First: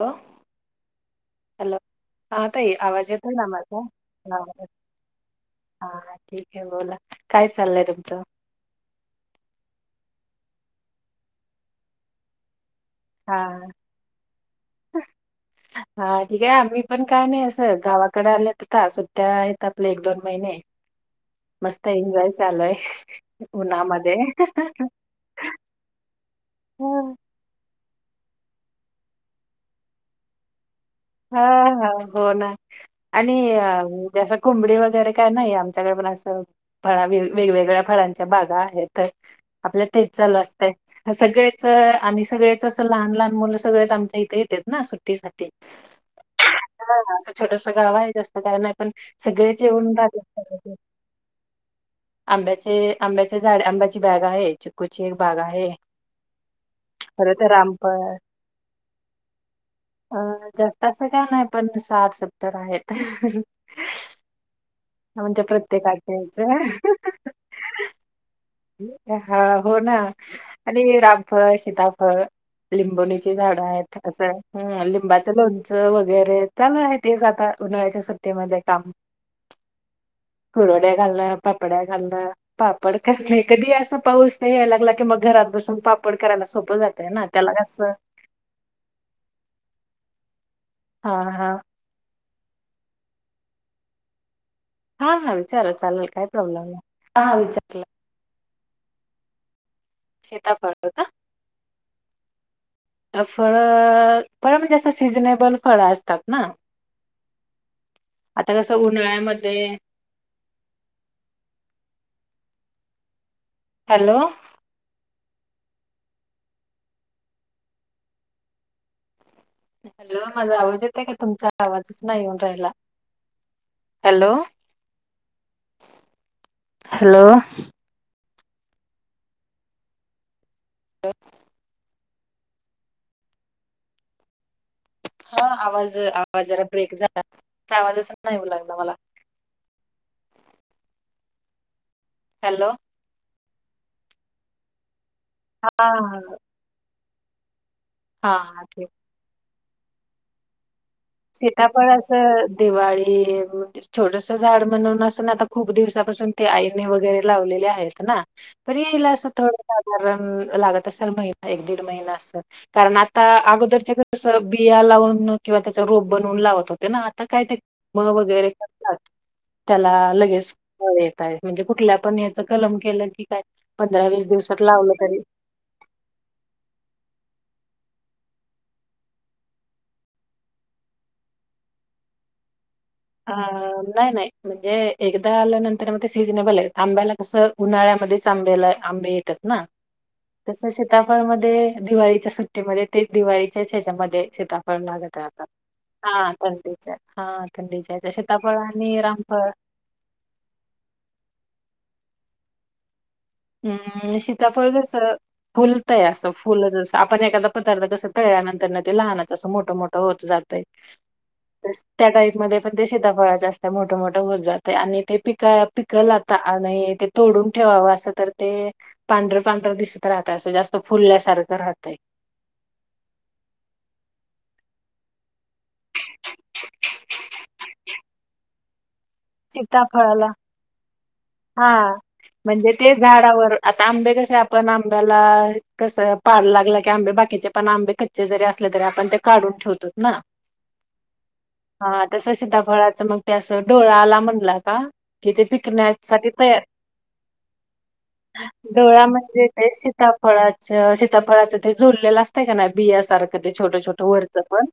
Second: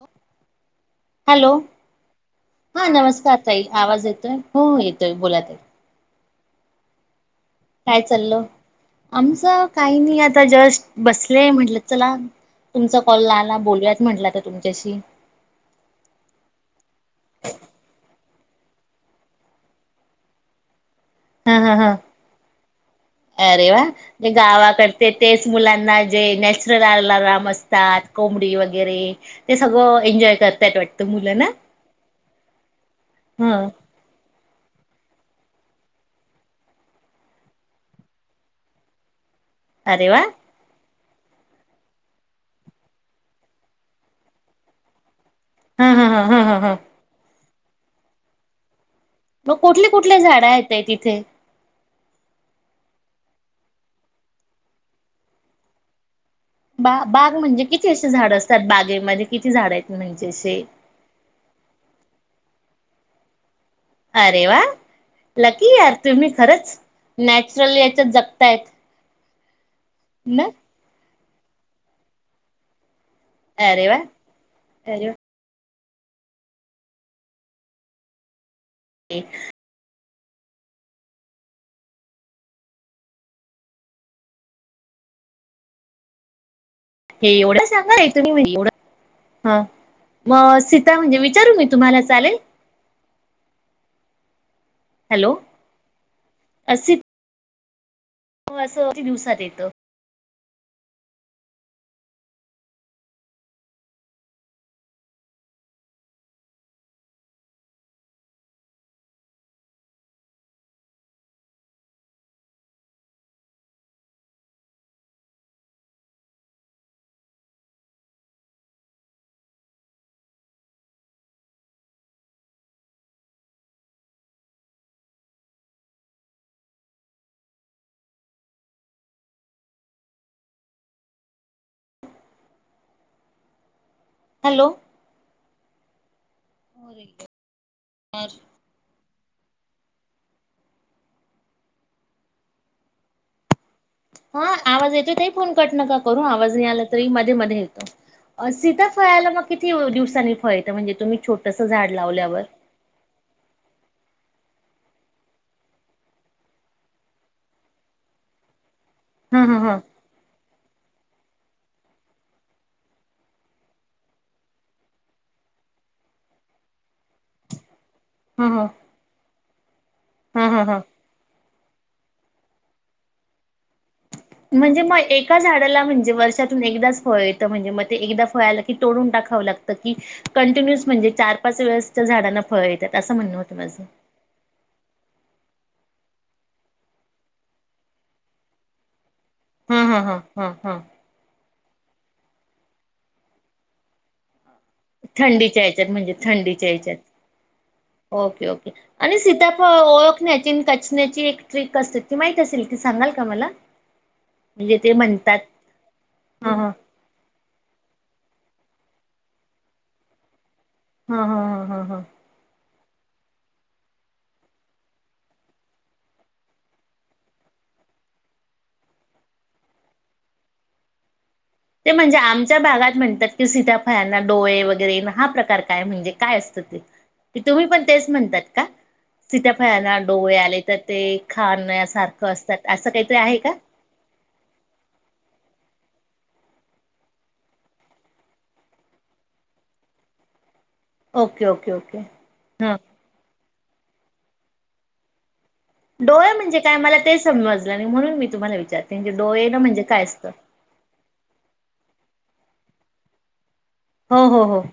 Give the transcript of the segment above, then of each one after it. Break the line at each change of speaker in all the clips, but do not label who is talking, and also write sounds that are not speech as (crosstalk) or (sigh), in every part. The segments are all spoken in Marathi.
हॅलो
हॅलो
ताई
हा
आवाज येतोय
नमस्कार
ना
ताई
माझा?
आवाज येतोय हो येतोय बोला ताई
हा हा ठीक आहे बोला काय चाललंय
काय
तुमचं?
चालल आमचं काही नाही आता जस्ट बसले म्हटलं चला तुमचा कॉल
हा
आला बोलूयात म्हटलं आता तुमच्याशी
हा ठीक आहे आमी पण काय नाही अस गावाकडे आल्यात ता सुट्ट्या येतात ले एक दोन महिने
ह ह ह
मस्त एन्जॉय चालू आहे
अरे वा
उन्हामध्ये
गावाकडते तेच मुलांना जे नॅचरल आलाराम अस गावात कोंबडी वगैरे ते सगळं एन्जॉय करताहेत वाट
हा हा हो ना आणि
ह
आम जस कुंबडी वगैरे काय नाही आमच्याकडे पण असं फळा वेग वेगवेगळ्या फळांच्या बागा आहेत. आपल
अरे
तेच
वा
चालू असतय. सगळेच आमी सगळेच अस लहान लहान मुलं सगळेच आमच्या इथे येतेत ना सुट्टीसाठी हा असं
(inaudible)
छोटस गाव आहे जास्त काय नाही. पण
मग
सगळेच
कुठली
येऊन
कुठली झाडा आहे
राहतात
ताई तिथे?
आंब्याचे आंब्याचे झाड आंब्याची बॅग आहे चिक्कूची एक बाग आहे.
बा बाग
परत
म्हणजे किती असे
रामफळ
झाड असतात बागेमध्ये किती झाड आहेत
अ
म्हणजे असे?
जास्त असं का नाही पण साठ सत्त तर आहेत
अरे वा
म्हणजे
लकी यार
प्रत्येकाच्या
तुम्ही
ह्याच
खरंच नॅचरल याच्यात जगताय.
हा. हो ना आणि रा फळ सीताफळ लिंबूनी झाड
अरे वा
आहेत असं
अरे वा
लिंबाच लोणच. वगैरे चालू आहेच आता उन्हाळ्याच्या सुट्टीमध्ये
ते.
कुरड्या घालण पापड्या घालण पापड करणे कधी असा पाऊस नाही यायला लागला की मग घरात बसून पापड करायला सोप.
हे एवढं सांगा लाय तुम्ही एवढ ह मग.
हां, हां.
विचारू की तुम्हाला अस. चालेल.
हा ना
हॅलो
विचार चालेल काही प्रॉब्लेम नाही. ते
हो असं किती दिवसात येतं.
सिताफळ का फळ फळ म्हणजे असं सिजनेबल फळं असतात ना आता कसं उन्हाळ्यामध्ये- हॅलो. हॅलो माझा आवाज येत आहे का तुमचा आवाजच ना येऊन राहिला हॅलो हॅलो. हो.
हॅलो.
आवाज. आवाज जरा ब्रेक झाला तुमचा आवाज नाही येऊ लागला मला. हॅलो.
हा आवाज येतोय ताई. फोन कट
हां,
नका करू
हां.
आवाज या लागलाय. ते मधेमधे.
हां, हां.
सीताफळाला मग किती दिवसांनी फळ म्हणजे तुम्ही छोटस
सिताफळ
झाड लावल्यावर
असं दिवाळी- छोटस झाड म्हणून अस ना आता खूप दिवसापासून ते आईनी वगैरे लावलेले आहेत ना. परी येईल असं
हा हा
थोडं
हा
साधारण. लागत असल एक दीड महिना कारण आता अगोदरच्या बिया लावून. त्याचा रोप बनवून लावत होते ना आता काय ते? म
हा
वगैरे
हा
करतात. त्याला
हा
लगेच
हा हा
येत आहेत. म्हणजे कुठल्या पण याच कलम केलं की काय- पंधरा वीस दिवसात
म्हणजे
लावलं
मग
तरी
एका झाडाला म्हणजे वर्षातून एकदाच फळ येतं म्हणजे म एकदा फळाला की तोडून टाकावं लागतं की कंटिन्युअस म्हणजे चार पाच वेळेसच्या झाडांना फळ येतखथ
अ नाही नाही म्हणजे एकदा आल्यानंतर मग ते सिझनेबल आहे आंब्याला कसं उन्हाळ्यामध्येच आंब्याला आंबे येतात ना
हा हा हा हा
तस
हा.
सिताफळ मधे दिवाळीच्या सुट्टीमध्ये ते दिवाळीच्याच ह्याच्यामध्ये शेता फळ लागतय आता
थंडीच्या याच्यात म्हणजे
हा
थंडीच्या
टच
याच्यात
(unintelligible) हा
ओके ओके आणि सीताफळ ओळखण्याची कचन्याची एक ट्रीक क असती माहीत असेल की सांगाल का मला?
हम्म सीताफळ
म्हणजे
कस
ते म्हणतात.
फुलतंय असं
हा
फुल
हा
जस आपण एखादा पदार्थ कसा कळल्यानंतर ना ते लहानाच असं मोठं मोठं होत जातय
हा हा हा हा हा
ते सीताफळ असतय मोठ मोठं होत जातय आणि ते पिक पिकला आता आणि ते तोडून ठेवावं असं तर ते पांढर पांढर दिसत राहत असं जास्त फुलल्यासारखं
ते
राहतय
म्हणजे, आमच्या भागात म्हणतात की सीताफळाला डोळे वगैर हा प्रकार काय म्हणजे काय असत ते? तुम्ही पण तेच म्हणतात का? सीताफळना
सीताफळाला
डोळे आले तर ते
हा
खाण्यासारखं असतात
म्हणजे
असं
ते
काहीतरी आहे का?
झाडावर आता आंबे कशे आपण आंब्याला कसं पाड लागलं की आंबे बाकीचे पण आंबे कच्चे जरी असले तरी आपण ते काढून ठेवतोत ना
ओके ओके ओके
हा तस
हा.
सिताफळाचं मग त्या डोल म्हणला का कि पिक
डोळे म्हणजे काय मला ते समजलं आणि म्हणून मी तुम्हाला विचारते
डोळा
हे डोळे येणं
ते
म्हणजे काय असतं?
फुलेलं असतय का नाही बियासारखं छोट छोट
हो
वरचं
हो हो.
पण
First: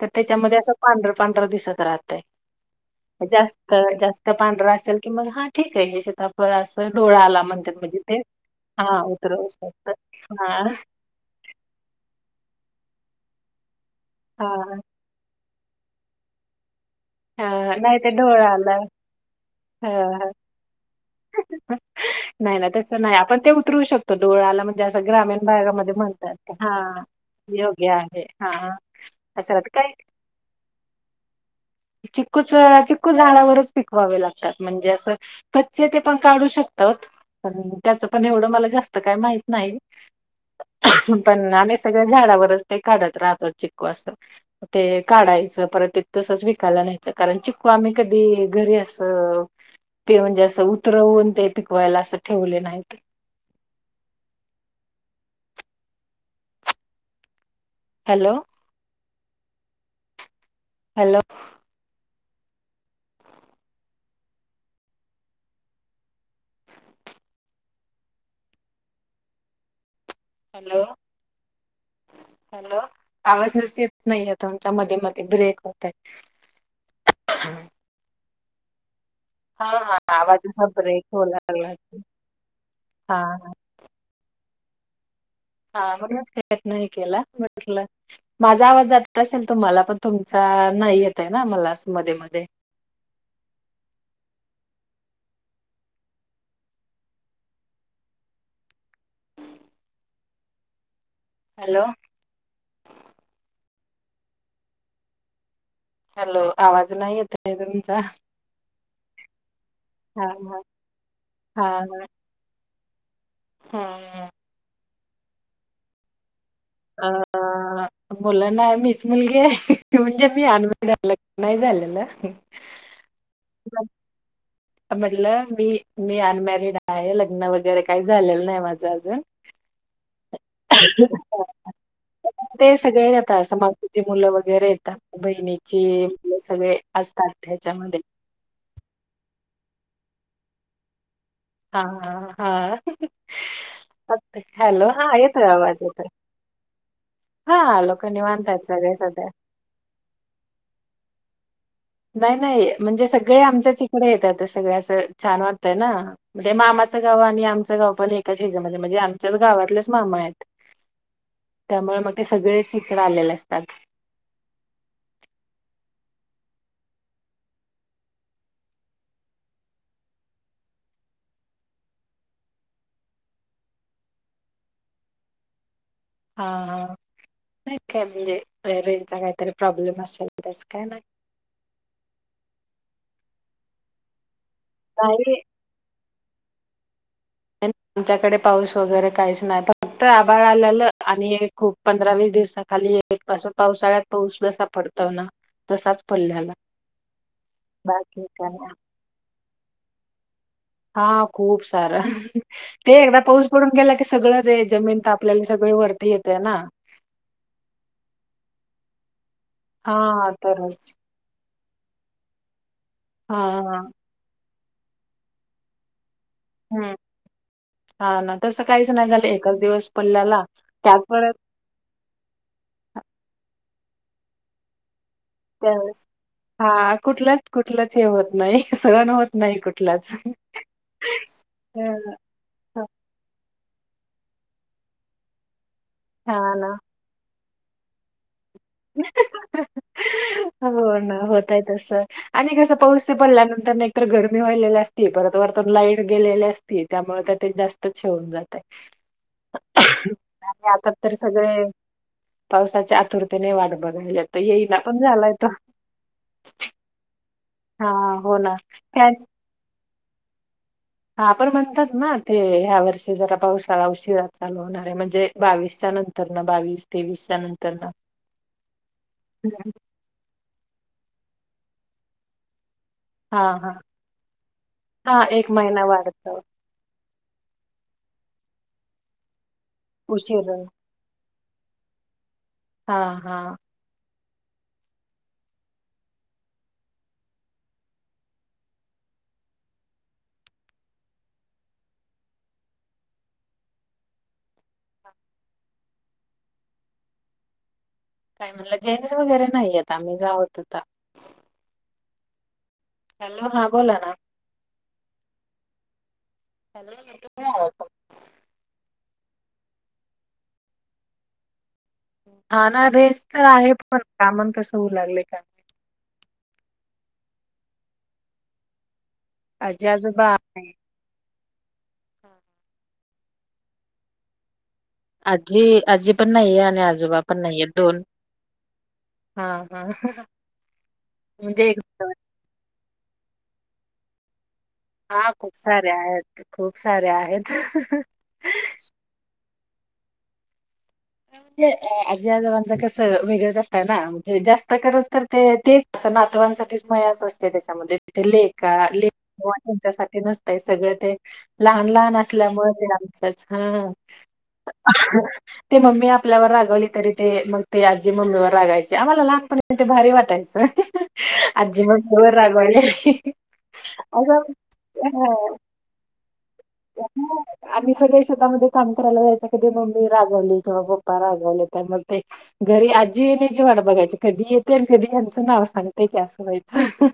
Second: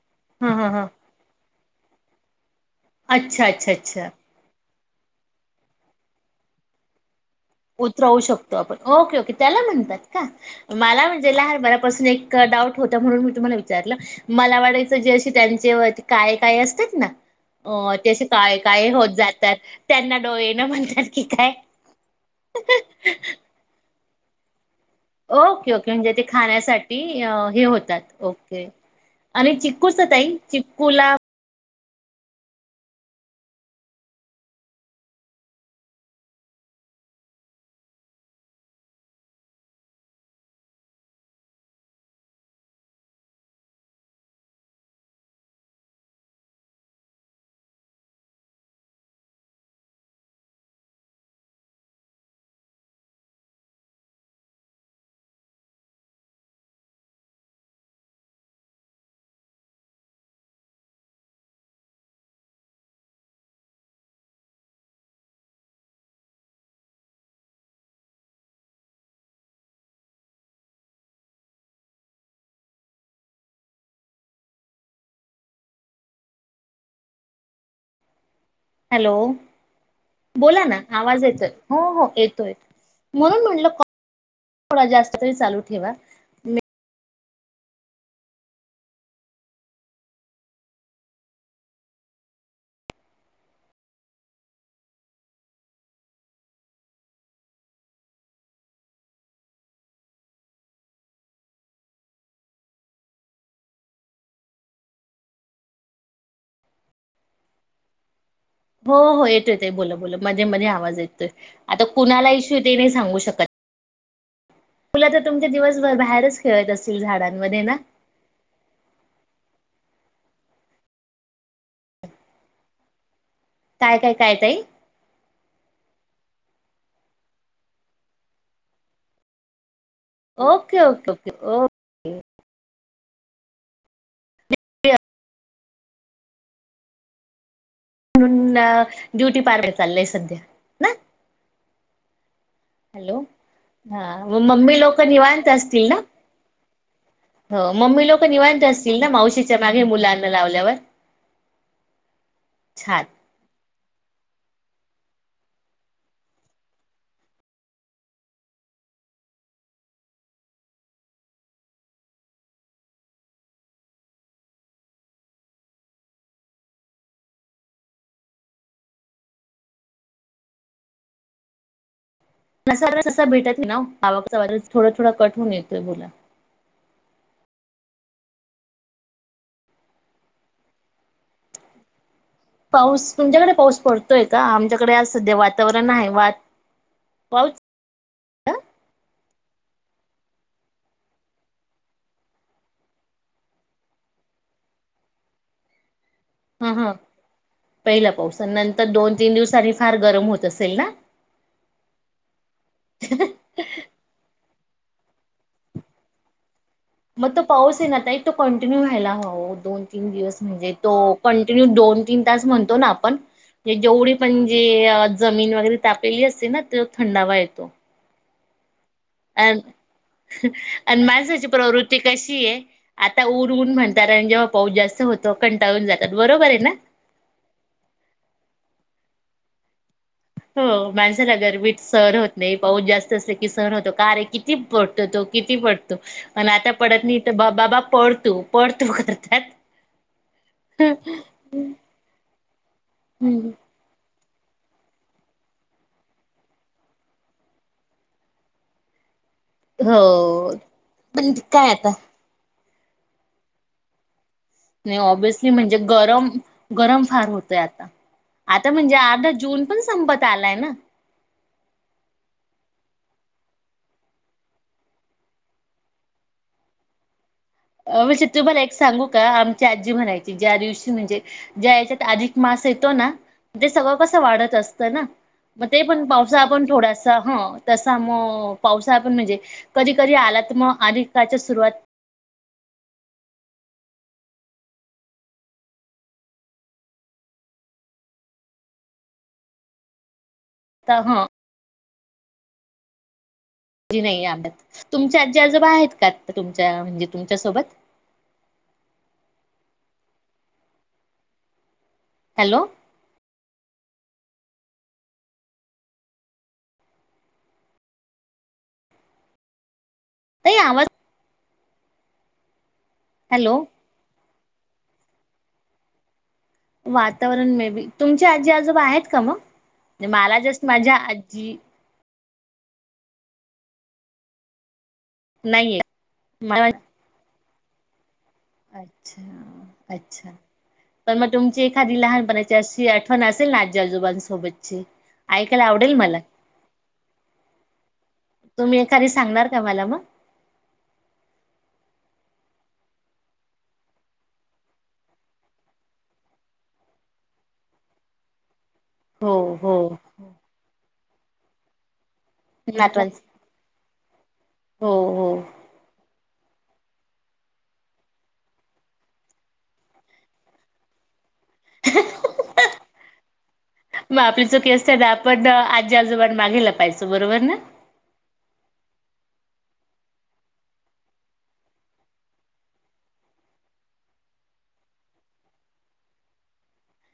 तर
हा
त्याच्यामध्ये
हा
असं
हा.
पांढर पांढर दिसत करातय
अच्छा अच्छा
जास्त
अच्छा.
जास्त पांढरा अ चल की मग हा ठीक आहे सीताफळ आसतोय डोळा आला म्हणतात म्हणजे ते
उतरवू शकतो आपण
हा
ओके ओके
उतरवू
त्याला
शकतात.
म्हणतात का
हां,
मला म्हणजे लहानपणापासून एक डाऊट होता म्हणून मी तुम्हाला वि मला
हां,
वाटायचं जस त्यानी जेव्हा ती काय काय असतं
हां.
अ
नाही ते
त्या
डोळा
काळे
आला.
काळे होत जातात
हां,
त्यांना
हां.
डोळे येनं म्हणतात. कि काय.
नाही नाही तसं नाही आपण ते उतरऊ शकतो डोळ्या आला म
ओके ओके म्हणजे ते खाण्यासाठी
हां,
हे
योग्य
होतात
आहे.
ओके
हां, असं
आणि
राहतं काही
चिक्कूच ताई चिक्कूला
चिक्कू च चिक्कू झाडावरच पिकवावे लागतात म्हणजे असं कच चे ते पण काढू शकतात पण त्याचं पण एवढं मला जास्त काही माहित नाही पण आम्ही सगळे झाडावरच ते काढत राहतो चिकू असं ते काढायचं परत ते तसच विकायला न्यायचं कारण चिकू आम्ही कधी घरी असं ठेऊन जास्त उतरवून ते पिकवायला असं ठेवले नाहीत. हॅलो हॅलो हॅलो हॅलो आवाजच येत नाहीय तुमचा मध्ये मध्ये ब्रेक होतय.
हॅलो
हा हा आवाज
बोला
असा
ना
ब्रेक
आवाज
होऊ
येतोय
लागला
हो हो येतोय
हा
म्हणून म्हणलं कॉल थोडा जास्त तरी चालू ठेवा.
(unintelligible) म्हटलं माझा आवाज जात नसेल तर मला पण तुमचा नाही येतय ना मला असं मध्ये मध्ये. हॅलो हॅलो आवाज नाही येत आहे नाही तुमचा
हो हो येतो येतो बोला बोला
हा
मध्ये मध्ये आवाज येतोय
हा
आता कुणाला इशू ते नाही सांगू श शकत.
हा
मुल तर तुमचे दिवसभर बाहेरच खेळत असतील
अ
झाडांमध्ये ना
मुलं नाही मीच मुलगी आहे. म्हणजे मी अनमॅरीड आहे लग्न नाही झालेलं.
काय काय काय ताई.
म्हटलं मी मी अनमॅरिड आहे लग्न वगैरे काही झालेलं नाही माझं अजून.
Okay okay okay okay.
तस मावशीची मुलं वगैरे येतात बहिणीची मुलं सगळे असतात इथे.
म्हणून अ ब्युटी पार्लर चाललंय सध्या ना.
हा हा हा.
हॅलो हा म मम्मी
हॅलो.
लोक
हां, येतोय
निवांत
आवाज
असतील ना.
येतोय.
हो
हां,
मम्मी
लोकं
लोक निवांत
आहेत सगळे
असतील ना
सध्या.
मावशीच्या मागे मुलांना लावल्यावर.
नाही नाही
छान.
म्हणजे सगळे आमच्याच इ इकडे येतात सगळ असं छान वाटतय ना म ते मामाचं गाव आणि आमचं गाव पण एकाच हच्यामध्ये म्हणजे आमच्याच गावातलेच मामा आहेत त्यामुळे मग ते सगळेच इकडे आलेले असतात.
(unintelligible)
हा हा नाही काय म्हणजे रेंजचा काहीतरी प्रॉब्लेम असेल तस काय नाही.
पाऊस तुमच्याकडे पाऊस पडतोय का आमच्याकडे आज
नाही
सध्या वातावरण आहे वात
आमच्याकडे पाऊस वगैरे कायच. नाही फक्त आबााळ आलेलं आणि खूप पंधरा वीस दिवसाखाली असं पावसाळ्यात पाऊस जसा पडत ना तसाच. पडलेला.
हा हा पहिला
बाकी
पावसा
काय नाय.
नंतर दोन तीन दिवसनी. फार गरम होत. असेल ना?
हा खूप सारं ते एकदा पाऊस पडून गेला की सगळं ते. जमीन ताप लेल्याला सगळी वरती येते ना.
मग तो पाऊस आहे ना एक तो कंटिन्यू व्हायला हव. दोन तीन
हा
दिवस म्हणजे तो
तरच.
कंटिन्यू दोन तीन तास म्हणतो ना आपणण
हा हा.
जेवढी पण. ते जमीन वगैरे त्या. पेली असते ना ते थंडावा येतो.
तस.
अ
त्यात
आणि
परत
माणसाची प्रवृत्ती कशी आहे आता ऊरऊन म्हण. ण जेव्हा पाऊ जास्त होतो. कंटाळून
त्याळे
जातात बरोबर आहे ना?
हा कुठलाच कुठलंच हे होत नाही सगण होत. नाही कुठलाच.
हो माणसाला गरमी
हम्म.
सहन होत नाही पाऊस जास्त असते. कि सहन होतो कार्य किती पडत तो किती पडत.
हा
आणि
ना.
आता पडत नाही. बाबा पड तू. पड तू करतात.
हो ना होतय तस आणि कसं पाऊस ते
हम्म.
पडल्यानंतर एक तरर घर. व्हायलेली असली त वरतून लाईट गेलेली असती त्यामुळे तर ते जास्त हे होऊन जातंय.
हो
आणि आता तर
पण
सगळे
काय आता,
पावसाच्या आतुरतेने वाट बघायला तर येईल
नाही ऑबयसली म्हणजे गरम, गरम फार होतंय आता
हां, हो ना.
आता म्हणजे अर्धा जून पण स संपत आलाय ना.
हा पण म्हणतात ना ते ह्या वर्षी जरा पावसाळा उशीरा चालू होणार आहे म्हणजे बावीसच्या नंतरन बावीस तेवीस
अ म्हणजे तुम्हाला एक सांगू का
हं.
आमची आजी म्हणायची ज्या दिवशी म्हणजे ज्या (inaudible) अधिक मास तो ना?
हां,
ते
हां.
सगळं कसं वाढत असतं ना
हां,
मग ते
महिना
पण पावसा
वाढतं,
आपण थोड अस ह तसा मग पावसाला पण म्हणजे कधी कधी आला
उशिरा.
त मग आधी (inaudible) सुरुवात
हा हा.
त ह (inaudible) नाही आवडत. तुमच्या आजी आजोबा आहेत का तुमच्या म्हणजे अ तुमच्यासोबत?
काय म्हणला? जेंस वगैरे नाहीएत आम्हीच आहोत आता.
हॅलो
हॅलो हा बोला ना. हॅलो येतो (inaudible)
ते आवाज
हा ना तेच तर
हॅलो
आहे पण कामन तसं होऊ लागले का
वातावरण मे बी, तुमची आजी आजोबा आहेत? का मग?
आजी आजोबा
मला जस्
आहे
माझ्या आ जी
आजी
नाहीये
आजी पण नाहीये
मला
आणि आजोबा पण नाहीय दोन हा हा
अच्छा अच्छा
म्हणजे
पण मग तुमची
एक
एखादी लहानपणाच्या अशी आठवन असे ना आजी- आजोबांसोबत
हा खूप सारे आहेत खूप सारे आहेत.
ना मला मग?
जे अ आजी आजोबांचं कसं वेगळंच असतंय ना म्हणजे जास्त कडक तर ते तेच नातवांसाठीच मायाच असते त्याच्यामध्ये तिथे ले
हो
(inaudible)
हो
तुमच्यासाठी नस सगळं ते लहान लहान अस ल्यामुळे
नातवांच
आमच्याच हा
हो हो
(inaudible) मी आपल्यावर रागवली तरी ते मग ते आजी मम्मीवर रागायचे आम्हाला लहानपणा ते भारी वाटायचं आजी ममी वर रागवायची
मग
असं
आपली चुकी असते ना आपण आजी आजोबां मागे लपायचो बरोबर ना
आम्ही सगळ्या शेतामध्ये काम करायला जायचं कधी मम्मी रागवली पप्पा रागवले त्या मग ते घरी आजी येण्याची वाट बघायची कधी येते आणि कधी यांचं नाव सांगतेय की असं व्हायचं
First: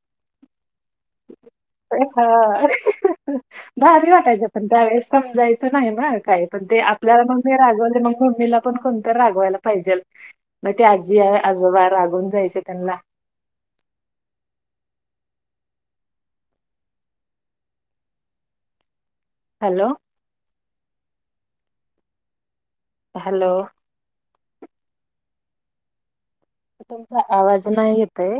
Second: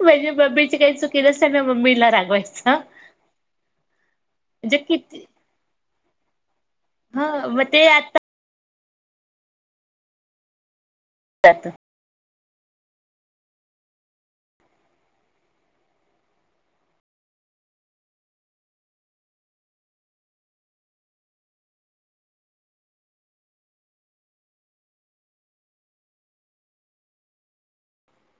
म्हणजे मम्मीची काही चुकी नसताना मम्मीला
हा
रागवायचं
भारी वाटायचं पण
म्हणजे
त्यावेेळेस
किती
समजायचं नाही मग काय पण ते आपल्याला
ह
ममी म
मग ते
रागव
आता
ममी कोण रावायला पाहिजेल ते आजी
जात
आजोबा रागून जायच ते कणला हॅलो हॅलो तुमचा आवाज नाही येतय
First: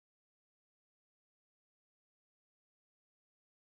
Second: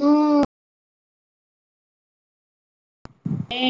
हम् ते